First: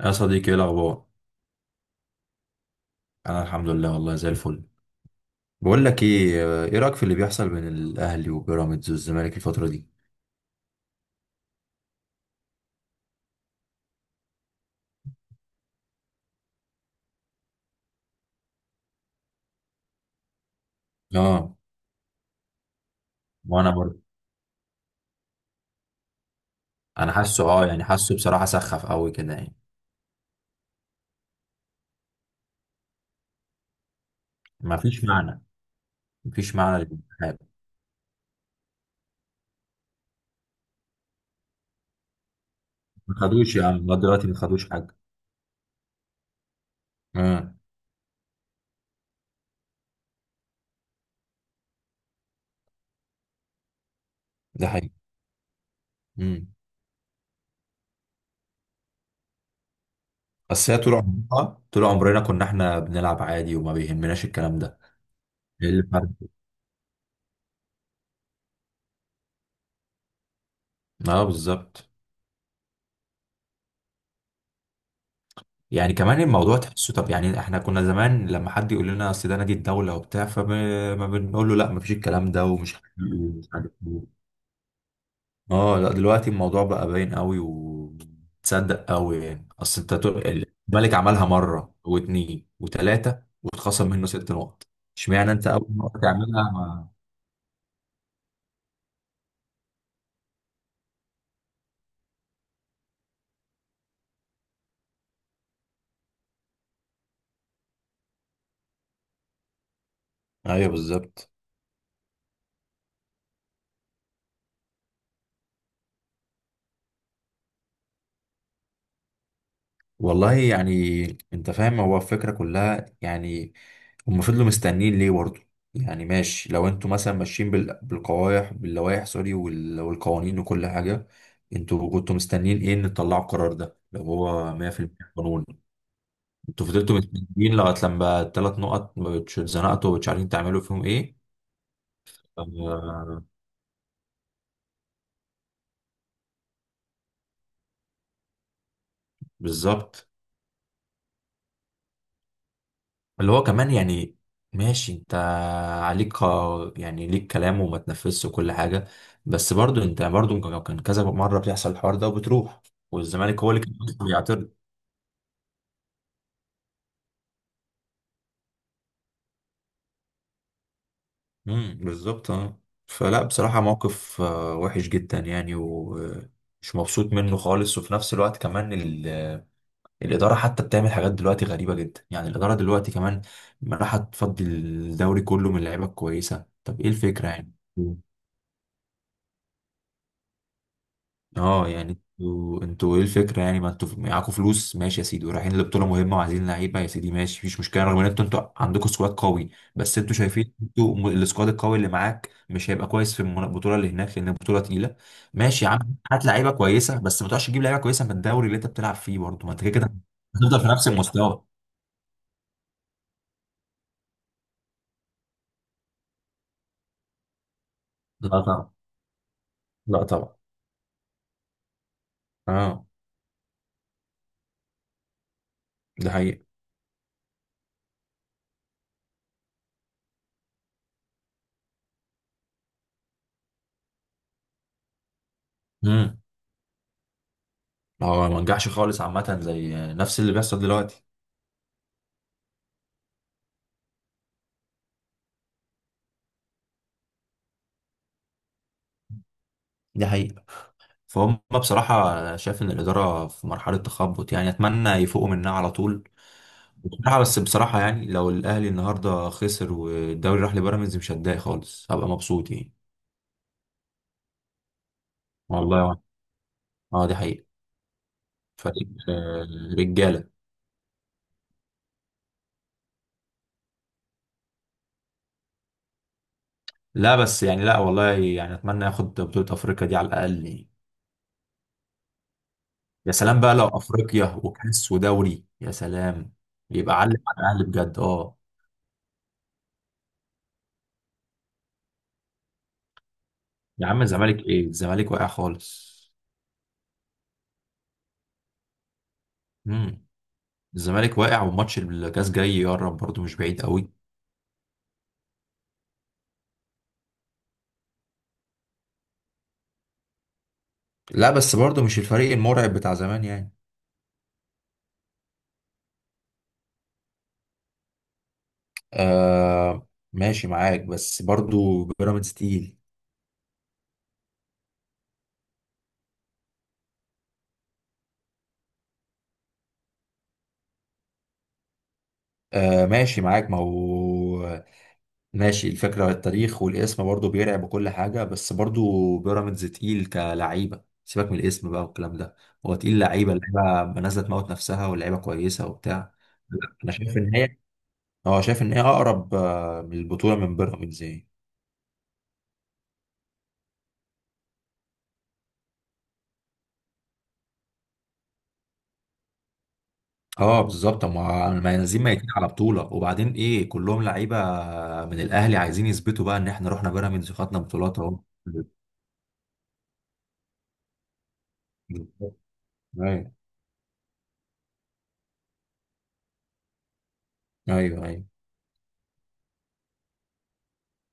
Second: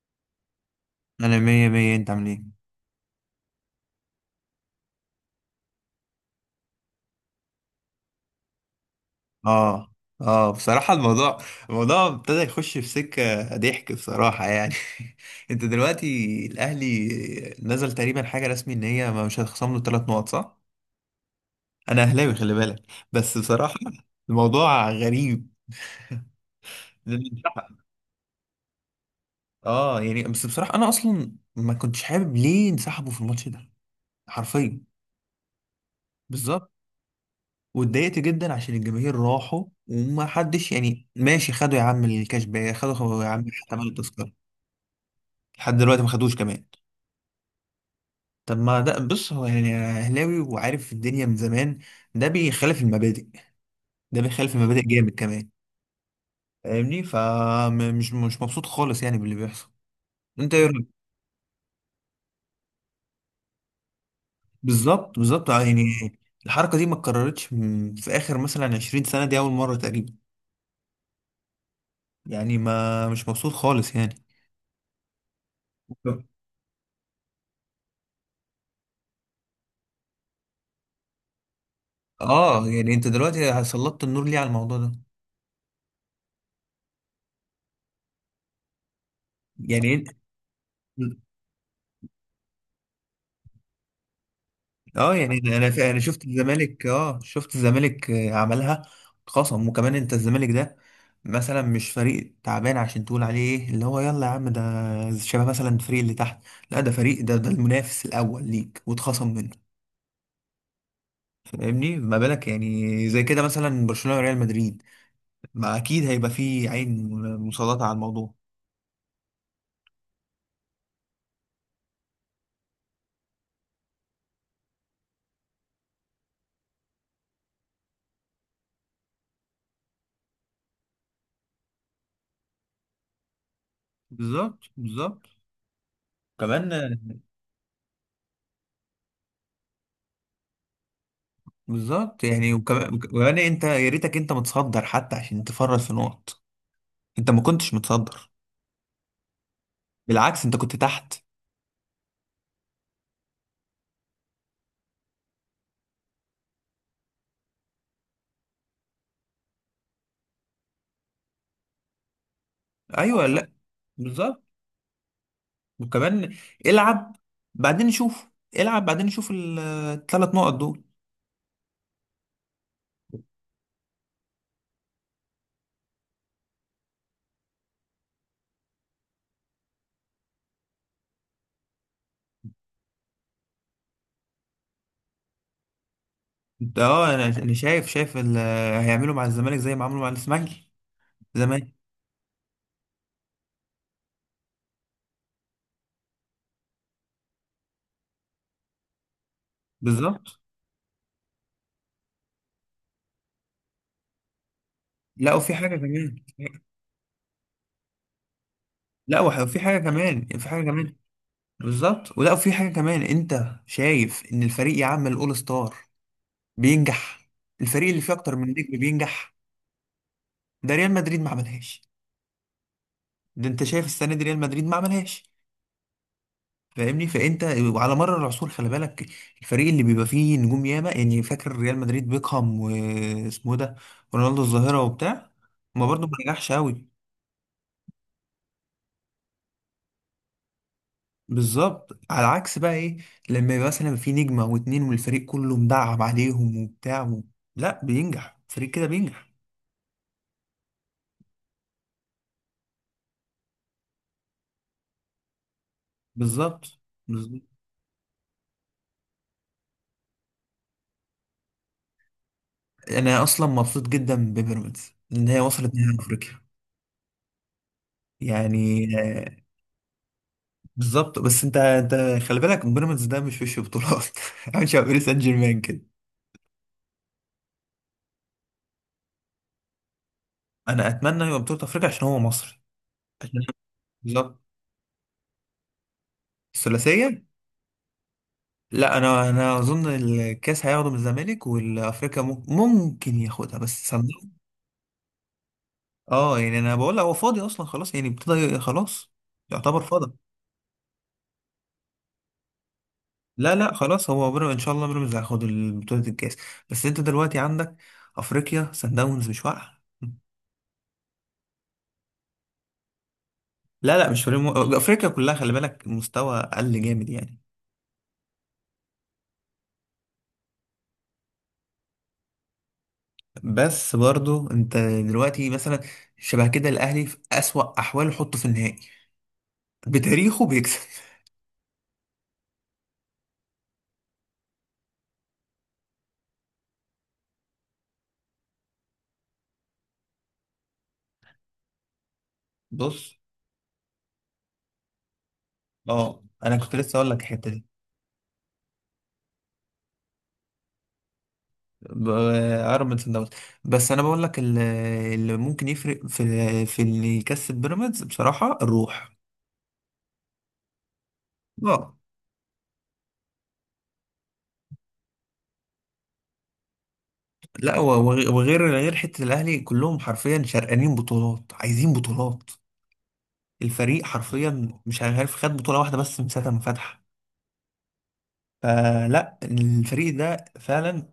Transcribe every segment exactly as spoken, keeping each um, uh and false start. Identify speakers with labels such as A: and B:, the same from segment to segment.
A: يا صديقي، ايه الاخبار؟
B: انا مية مية، انت عامل ايه؟
A: انا الحمد لله، والله زي الفل. بقول لك ايه ايه رايك في اللي بيحصل بين الاهلي وبيراميدز والزمالك الفتره دي؟
B: اه. اه، بصراحة الموضوع الموضوع ابتدى يخش في سكة ضحك، بصراحة يعني. انت دلوقتي الاهلي نزل تقريبا حاجة رسمي ان هي مش هتخصم له ثلاث نقط، صح؟
A: اه.
B: انا اهلاوي خلي بالك، بس
A: وانا
B: بصراحة
A: برضه.
B: الموضوع غريب.
A: انا حاسه اه يعني حاسه بصراحه سخف قوي كده يعني.
B: اه يعني، بس بصراحة انا اصلا ما كنتش حابب ليه انسحبوا في الماتش ده،
A: ما
B: حرفيا.
A: فيش معنى، ما فيش
B: بالظبط.
A: معنى للانتخاب.
B: واتضايقت جدا عشان الجماهير راحوا وما حدش يعني ماشي، خدوا يا عم الكاش باك، خدوا
A: ما
B: خدوا يا عم
A: خدوش يا عم،
B: تمن
A: لغايه دلوقتي
B: التذكرة،
A: ما خدوش حاجه.
B: لحد دلوقتي ما خدوش كمان.
A: اه.
B: طب ما ده، بص هو يعني اهلاوي وعارف الدنيا من زمان، ده بيخالف المبادئ، ده بيخالف
A: ده
B: المبادئ
A: حقيقي.
B: جامد كمان.
A: امم.
B: فاهمني؟ فمش مش مبسوط خالص يعني باللي بيحصل. انت ايه
A: بس هي
B: رأيك؟
A: طول عمرنا، آه، طول عمرنا كنا احنا بنلعب عادي وما بيهمناش الكلام ده.
B: بالظبط بالظبط
A: ايه اللي
B: يعني.
A: فرق؟
B: الحركة دي ما اتكررتش م- في اخر مثلا عشرين سنة، دي اول مرة تقريبا.
A: اه بالظبط.
B: يعني ما مش مبسوط خالص يعني.
A: يعني كمان الموضوع تحسه، طب يعني احنا كنا زمان لما حد يقول لنا اصل ده نادي الدوله وبتاع، فما ما بنقول له لا مفيش الكلام ده
B: اه
A: ومش حقيقي،
B: يعني، انت
A: ومش
B: دلوقتي
A: عارف
B: سلطت
A: ايه.
B: النور ليه على الموضوع ده؟
A: اه لا، دلوقتي الموضوع بقى باين قوي وتصدق قوي يعني، اصل
B: يعني
A: انت
B: انت
A: تقول- الملك عملها مره واتنين وتلاته واتخصم منه ست نقط.
B: اه
A: اشمعنى
B: يعني
A: انت اول
B: انا ف-
A: مره
B: انا شفت
A: تعملها
B: الزمالك،
A: ما...
B: اه شفت الزمالك آه، عملها خصم. وكمان انت الزمالك ده مثلا مش فريق تعبان عشان تقول عليه ايه اللي هو، يلا يا عم ده شبه مثلا الفريق اللي تحت. لا، ده فريق، ده ده المنافس الاول ليك واتخصم منه.
A: ايوه بالظبط.
B: فاهمني؟ ما بالك يعني زي كده مثلا برشلونة وريال مدريد؟ ما اكيد هيبقى فيه عين مسلطة على الموضوع.
A: والله يعني، انت فاهم هو الفكرة كلها يعني. هم فضلوا مستنيين ليه برضه؟ يعني ماشي، لو انتوا مثلا ماشيين بال- بالقوايح، باللوائح سوري، وال- والقوانين وكل حاجة، انتوا كنتوا مستنيين ايه ان تطلعوا القرار ده لو هو
B: بالظبط
A: مية في المية
B: بالظبط
A: قانون؟ انتوا
B: كمان.
A: فضلتوا مستنيين لغاية لما الثلاث نقط ما بتش- اتزنقتوا ومش عارفين تعملوا فيهم ايه.
B: بالظبط يعني، وكمان
A: آه،
B: وكمان انت يا ريتك انت متصدر حتى عشان تفرط في نقط. انت ما كنتش متصدر،
A: بالظبط.
B: بالعكس انت كنت تحت.
A: اللي هو كمان يعني، ماشي انت، عليك قا- يعني ليك كلام وما تنفذش وكل حاجة، بس برضو انت برضو كان كان كذا مرة بيحصل الحوار ده وبتروح،
B: ايوه
A: والزمالك هو
B: لا
A: اللي كان
B: بالظبط.
A: بيعترض.
B: وكمان العب بعدين نشوف، العب بعدين نشوف الثلاث نقط دول.
A: امم، بالظبط، اه. فلا بصراحة موقف آه، وحش جدا يعني، ومش مبسوط منه خالص، وفي نفس الوقت كمان ال- الإدارة حتى بتعمل حاجات دلوقتي غريبة جدا. يعني الإدارة دلوقتي كمان راح تفضي الدوري كله من لعيبة كويسة،
B: انت-
A: طب ايه
B: اه انا
A: الفكرة
B: انا
A: يعني؟
B: شايف شايف ال- هيعملوا مع الزمالك زي ما عملوا مع الاسماعيلي
A: اه.
B: زمان.
A: يعني انتوا انتوا ايه الفكره يعني، ما انتوا معاكوا فلوس ماشي يا سيدي، ورايحين لبطوله مهمه وعايزين لعيبه يا سيدي ماشي، مفيش مشكله، رغم ان انتوا انتوا عندكوا سكواد قوي. بس انتوا
B: بالظبط.
A: شايفين انتوا م- السكواد القوي اللي معاك مش هيبقى كويس في المنا- البطوله اللي هناك، لان البطوله تقيله.
B: لا وفي
A: ماشي يا
B: حاجه
A: عم،
B: كمان.
A: هات لعيبه كويسه، بس ما تقعدش تجيب لعيبه كويسه من الدوري اللي انت بتلعب فيه
B: لا وح-
A: برضه، ما
B: وفي
A: انت كده
B: حاجه
A: كده
B: كمان، في
A: هتفضل
B: حاجه
A: في نفس
B: كمان.
A: المستوى.
B: بالظبط. ولا وفي حاجه كمان، انت شايف ان الفريق يعمل اول ستار بينجح؟ الفريق اللي فيه
A: لا
B: اكتر من
A: طبعا،
B: نجم بينجح.
A: لا طبعا.
B: ده ريال مدريد ما عملهاش،
A: اه،
B: ده انت شايف السنه دي ريال مدريد ما عملهاش.
A: ده حقيقه.
B: فاهمني؟ فانت وعلى مر العصور خلي بالك، الفريق اللي بيبقى فيه نجوم ياما يعني، فاكر ريال مدريد بيكهام واسمه ده رونالدو الظاهره وبتاع، ما برضه ما
A: امم
B: نجحش قوي.
A: هو ما نجحش خالص عامه، زي نفس اللي بيحصل دلوقتي.
B: بالظبط. على عكس بقى ايه، لما يبقى مثلا في نجمه او اتنين والفريق كله مدعم عليهم وبتاع و... لا بينجح، فريق كده بينجح.
A: دي حقيقة. فهم بصراحة، أنا شايف إن الإدارة في مرحلة تخبط يعني، أتمنى يفوقوا منها على طول.
B: بالظبط
A: بصراحة بس
B: بالظبط.
A: بصراحة، يعني لو الأهلي النهاردة خسر والدوري راح لبيراميدز مش هتضايق خالص، هبقى مبسوط يعني.
B: انا اصلا مبسوط جدا ببيراميدز ان هي وصلت
A: والله
B: نهائي
A: وأنا.
B: افريقيا.
A: اه، دي حقيقة.
B: يعني
A: فريق
B: آه،
A: آه، رجالة.
B: بالظبط، بس انت انت خلي بالك بيراميدز ده مش وش بطولات. عامل شبه باريس سان جيرمان كده.
A: لا بس يعني، لا والله يعني أتمنى ياخد بطولة أفريقيا دي على الأقل يعني.
B: انا اتمنى يبقى بطوله افريقيا عشان هو مصري.
A: يا
B: عشان
A: سلام بقى لو أفريقيا
B: بالظبط
A: وكأس ودوري، يا سلام، يبقى علم
B: الثلاثيه.
A: على الأهلي بجد، اه.
B: لا انا انا اظن الكاس هياخده من الزمالك، والافريقيا مم- ممكن ياخدها
A: يا
B: بس
A: عم
B: صندوق.
A: الزمالك، إيه الزمالك، واقع خالص.
B: اه يعني انا بقول لك هو فاضي اصلا خلاص يعني، ابتدى خلاص يعتبر
A: مم.
B: فاضي.
A: الزمالك واقع، وماتش الكاس جاي يقرب برضه، مش
B: لا
A: بعيد
B: لا
A: قوي.
B: خلاص، هو بيراميدز ان شاء الله بيراميدز هياخد بطولة الكاس. بس انت دلوقتي عندك افريقيا، سان داونز مش واقعة.
A: لا بس برضه مش الفريق المرعب بتاع زمان يعني.
B: لا لا مش فريق مو... افريقيا كلها خلي بالك مستوى اقل جامد يعني.
A: آه ماشي معاك، بس برضه بيراميدز تقيل.
B: بس برضو انت دلوقتي مثلا شبه كده الاهلي في اسوأ احواله حطه في النهائي بتاريخه بيكسب.
A: آه ماشي معاك، ما هو ماشي، الفكرة التاريخ والاسم برضه بيرعب وكل حاجة، بس برضه بيراميدز تقيل كلعيبة. سيبك من الاسم بقى والكلام ده، هو تقيل
B: بص،
A: لعيبة، لعيبة نازلة تموت نفسها ولعيبة كويسة وبتاع.
B: اه انا
A: لا،
B: كنت
A: انا
B: لسه اقول
A: شايف
B: لك
A: ان
B: الحته
A: هي
B: دي.
A: اه شايف ان هي اقرب آه، من البطولة من بيراميدز يعني.
B: ب- اقرب من صن داونز. بس انا بقول لك ال- اللي ممكن يفرق في في اللي يكسب بيراميدز بصراحه الروح.
A: اه بالظبط، ما ما
B: اه
A: نازلين ميتين على بطوله، وبعدين ايه كلهم لعيبه من الاهلي عايزين يثبتوا بقى ان احنا رحنا بيراميدز خدنا
B: لا
A: بطولات
B: و-
A: اهو.
B: وغ- وغير
A: بالظبط.
B: غير حتة الأهلي كلهم حرفيا شرقانين بطولات، عايزين بطولات.
A: ايوه،
B: الفريق حرفيا مش عارف خد بطولة واحدة بس من ساعة ما فتح.
A: ايوه، ايوه،
B: فلا الفريق ده فعلا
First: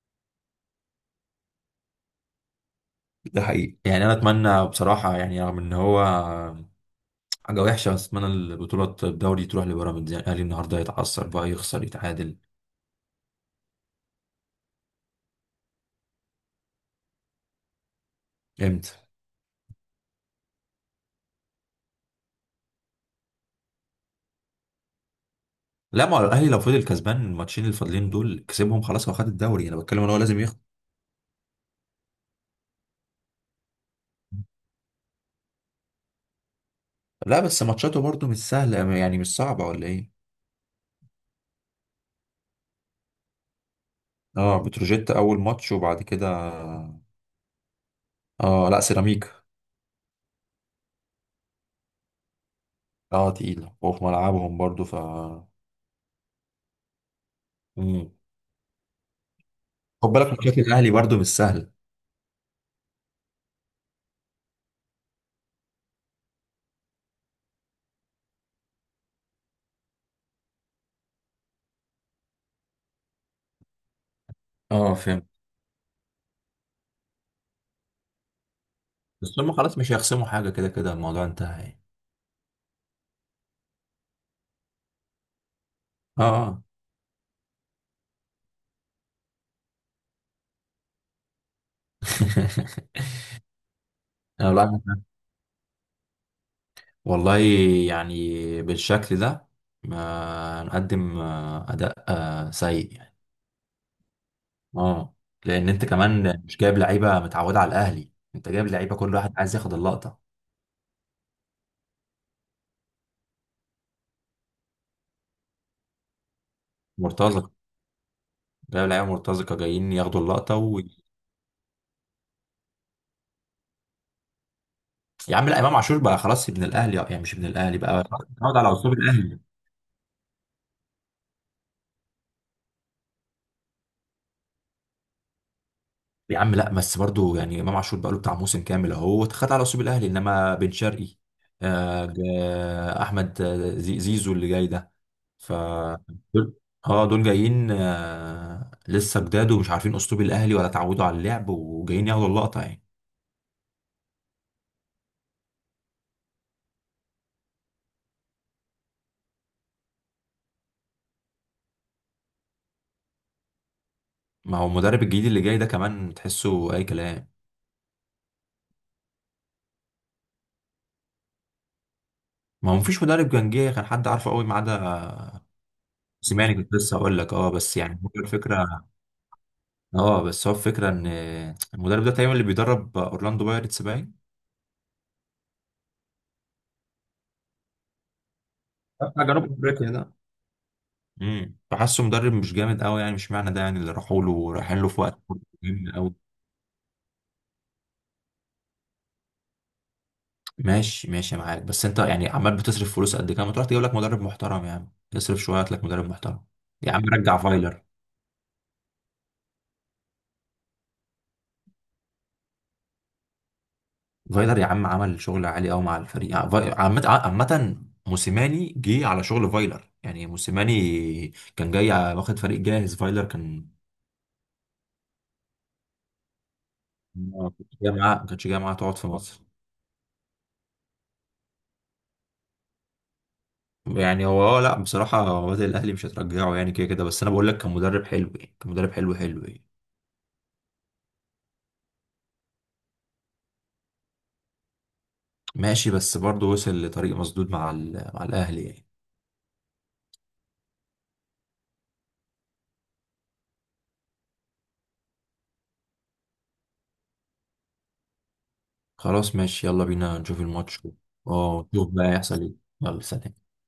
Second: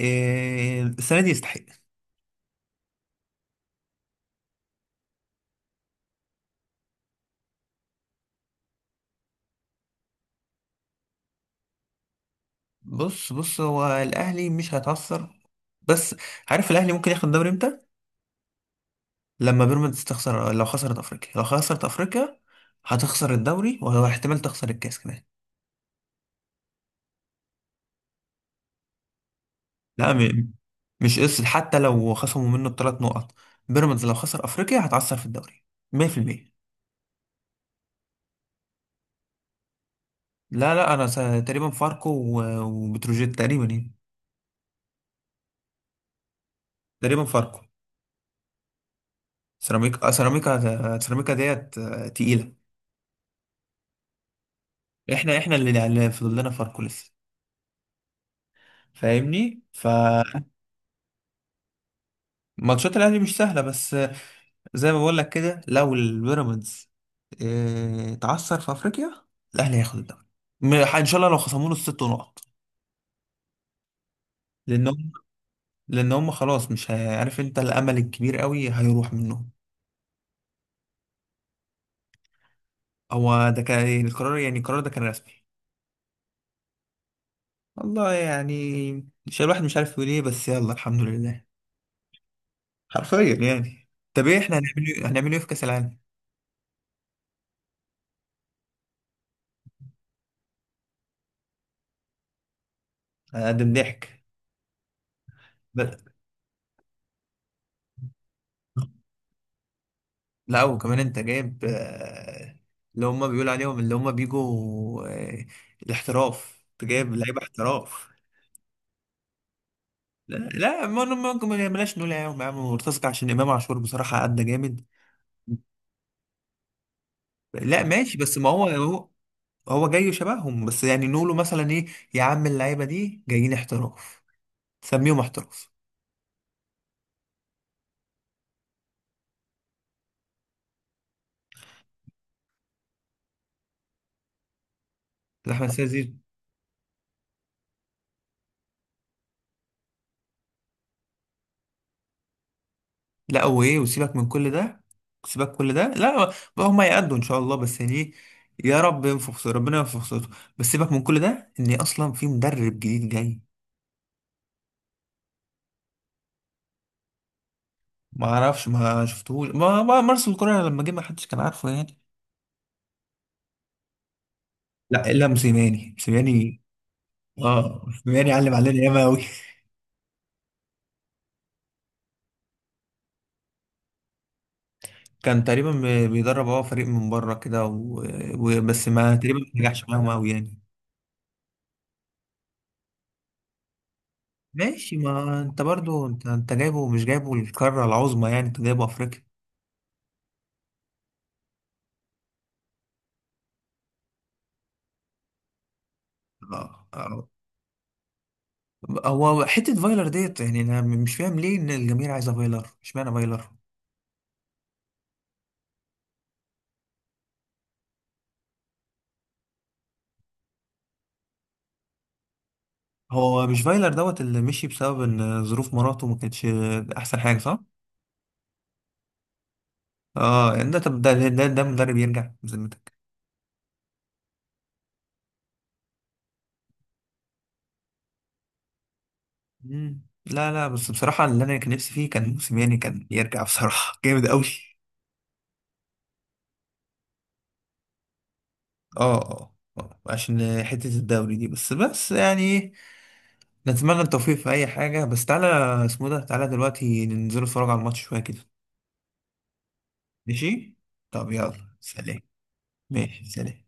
B: آه، السنة دي يستحق.
A: ده حقيقي يعني. انا اتمنى بصراحه يعني، رغم ان هو حاجه وحشه، بس اتمنى البطوله الدوري تروح لبيراميدز يعني، الاهلي النهارده يتعثر بقى، يخسر، يتعادل.
B: بص بص هو الأهلي مش هيتعثر. بس عارف الأهلي ممكن ياخد الدوري امتى؟
A: امتى؟
B: لما بيراميدز تخسر، لو خسرت أفريقيا، لو خسرت أفريقيا هتخسر الدوري، وهو احتمال تخسر الكاس كمان.
A: لا ما هو الاهلي لو فضل كسبان الماتشين الفاضلين دول كسبهم خلاص، هو خد الدوري، انا بتكلم ان
B: لا
A: هو لازم
B: م...
A: يخسر.
B: مش قصة حتى لو خصموا منه الثلاث نقط، بيراميدز لو خسر افريقيا هتعثر في الدوري مية في المية.
A: لا بس ماتشاته برضه مش سهله يعني، مش صعبه ولا ايه.
B: لا لا انا س... تقريبا فاركو و... وبتروجيت تقريبا يعني.
A: اه، بتروجيت اول ماتش، وبعد كده
B: تقريبا فاركو.
A: اه لا سيراميكا.
B: سيراميكا. آه، سيراميكا سيراميكا ديت آه، تقيلة.
A: اه تقيلة، وفي ملعبهم برضو ف
B: احنا احنا اللي اللي فضل لنا فاركو لسه.
A: مم.
B: فاهمني؟
A: خد بالك
B: فماتشات
A: ماتشات الاهلي برضو مش سهل.
B: الاهلي مش سهلة، بس آه، زي ما بقول لك كده لو البيراميدز آه، اتعثر في افريقيا الاهلي هياخد الدوري. م- ان شاء الله لو خصموا له الست نقط،
A: اه
B: لان
A: فهمت،
B: لان هم خلاص مش هي- عارف انت الامل الكبير قوي هيروح
A: بس
B: منهم.
A: هم خلاص مش هيخصموا حاجة، كده كده الموضوع انتهى يعني.
B: هو ده كان إيه، القرار، يعني القرار ده كان رسمي.
A: اه. آه.
B: والله يعني مش الواحد مش عارف يقول ايه، بس يلا الحمد لله، حرفيا يعني. طب ايه
A: أنا
B: احنا
A: لا،
B: هنعمل ايه هنعمل ايه في كاس العالم؟
A: والله يعني، بالشكل ده ما نقدم آه، اداء آه، سيء يعني.
B: هنقدم ضحك.
A: اه. لان انت
B: ب-
A: كمان مش جايب لعيبه متعوده على الاهلي، انت جايب لعيبه كل واحد عايز ياخد اللقطه.
B: لا وكمان انت جايب آه، اللي هم بيقولوا عليهم اللي هم بيجوا آه، الاحتراف، انت جايب لعيبه
A: مرتزق.
B: احتراف.
A: جايب لعيبه مرتزقه جايين ياخدوا
B: لا
A: اللقطه و...
B: لا، ما ممكن ما نعملهاش، نقول يا عم يا عم مرتزق؟ عشان امام عاشور بصراحه ادى جامد.
A: يا عم لا، امام عاشور بقى خلاص ابن الاهلي يعني، مش ابن الاهلي
B: لا
A: بقى،
B: ماشي، بس ما
A: اتعود
B: هو
A: على اسلوب
B: هو
A: الاهلي.
B: هو جاي شبههم، بس يعني نقوله مثلا ايه؟ يا عم اللعيبه دي جايين احتراف، سميهم احتراف.
A: يا عم لا بس برضو يعني، امام عاشور بقى له بتاع موسم كامل، اهو اتخذ على اسلوب الاهلي، انما بن شرقي، آه جا- احمد، آه، زي- زيزو اللي جاي ده، ف
B: احمد السيد زيزو.
A: دول. اه دول جايين، آه لسه جداد ومش عارفين اسلوب الاهلي ولا اتعودوا على اللعب، وجايين ياخدوا اللقطه يعني.
B: لا هو ايه، وسيبك من كل ده، سيبك كل ده. لا بقى، هم يأدوا ان شاء الله، بس يعني إيه، يا رب ينفخ صوت، ربنا ينفخ صوته. بس سيبك من كل ده، ان اصلا في مدرب جديد جاي.
A: ما هو المدرب الجديد اللي جاي ده كمان تحسه اي كلام،
B: ما اعرفش ما شفتهوش، ما ما مارسيل كولر لما جه ما حدش كان عارفه يعني.
A: ما هو مفيش مدرب كان جه كان حد عارفه قوي ما عدا
B: لا الا موسيماني
A: سيماني،
B: موسيماني.
A: كنت لسه هقول لك، اه بس
B: اه
A: يعني هو
B: موسيماني علم
A: الفكره،
B: علينا ياما قوي.
A: اه بس هو الفكره ان المدرب ده تقريبا اللي بيدرب اورلاندو بايرتس باين،
B: كان تقريبا ب- بيدرب هو فريق من بره كده، و- وبس ما
A: بتاع
B: تقريبا
A: جنوب
B: ما نجحش
A: افريقيا
B: معاهم
A: ده.
B: قوي يعني.
A: امم فحاسه مدرب مش جامد قوي يعني، مش معنى ده يعني اللي راحوا له رايحين له
B: ماشي
A: في وقت
B: ما انت
A: مهم
B: برضو
A: قوي.
B: انت انت جايبه، مش جايبه القاره العظمى يعني، انت جايبه افريقيا.
A: ماشي ماشي معاك، بس انت يعني عمال بتصرف فلوس قد كده، ما تروح تجيب لك مدرب محترم يا عم، اصرف شويه هات لك مدرب محترم.
B: اه،
A: يا عم
B: اه.
A: رجع فايلر.
B: هو حته فايلر ديت يعني، انا مش فاهم ليه ان الجماهير عايزه فايلر، اشمعنى فايلر؟
A: فايلر يا عم عمل شغل عالي قوي مع الفريق يعني، فاي- عامة آه، عامة. موسيماني جه على شغل فايلر يعني، موسيماني كان جاي واخد فريق جاهز، فايلر
B: هو مش
A: كان
B: فايلر دوت اللي مشي بسبب ان ظروف مراته ما كانتش احسن حاجه،
A: ما
B: صح؟
A: كانش جاي معاه ما كانش جاي معاه تقعد في مصر.
B: اه يعني، ده طب ده ده, ده مدرب يرجع بذمتك؟
A: يعني هو اه لا بصراحة، وادي الأهلي مش هترجعه يعني كده كده، بس أنا بقول لك كان مدرب حلو يعني، كان مدرب حلو حلو يعني.
B: مم. لا لا، بس بصراحه اللي انا كان نفسي فيه كان موسيماني كان يرجع، بصراحه جامد قوي.
A: ماشي بس برضه وصل لطريق مسدود مع ال... مع الأهلي يعني.
B: اه اه آه، عشان حتة الدوري دي، بس بس يعني إيه، نتمنى التوفيق في أي حاجة. بس تعالى، اسمه ده، تعالى دلوقتي ننزل نتفرج على الماتش شوية كده.
A: خلاص ماشي، يلا بينا نشوف
B: ماشي؟
A: الماتش.
B: طب
A: اه،
B: يلا
A: نشوف بقى
B: سلام.
A: هيحصل ايه. يلا
B: ماشي
A: سلام.
B: سلام.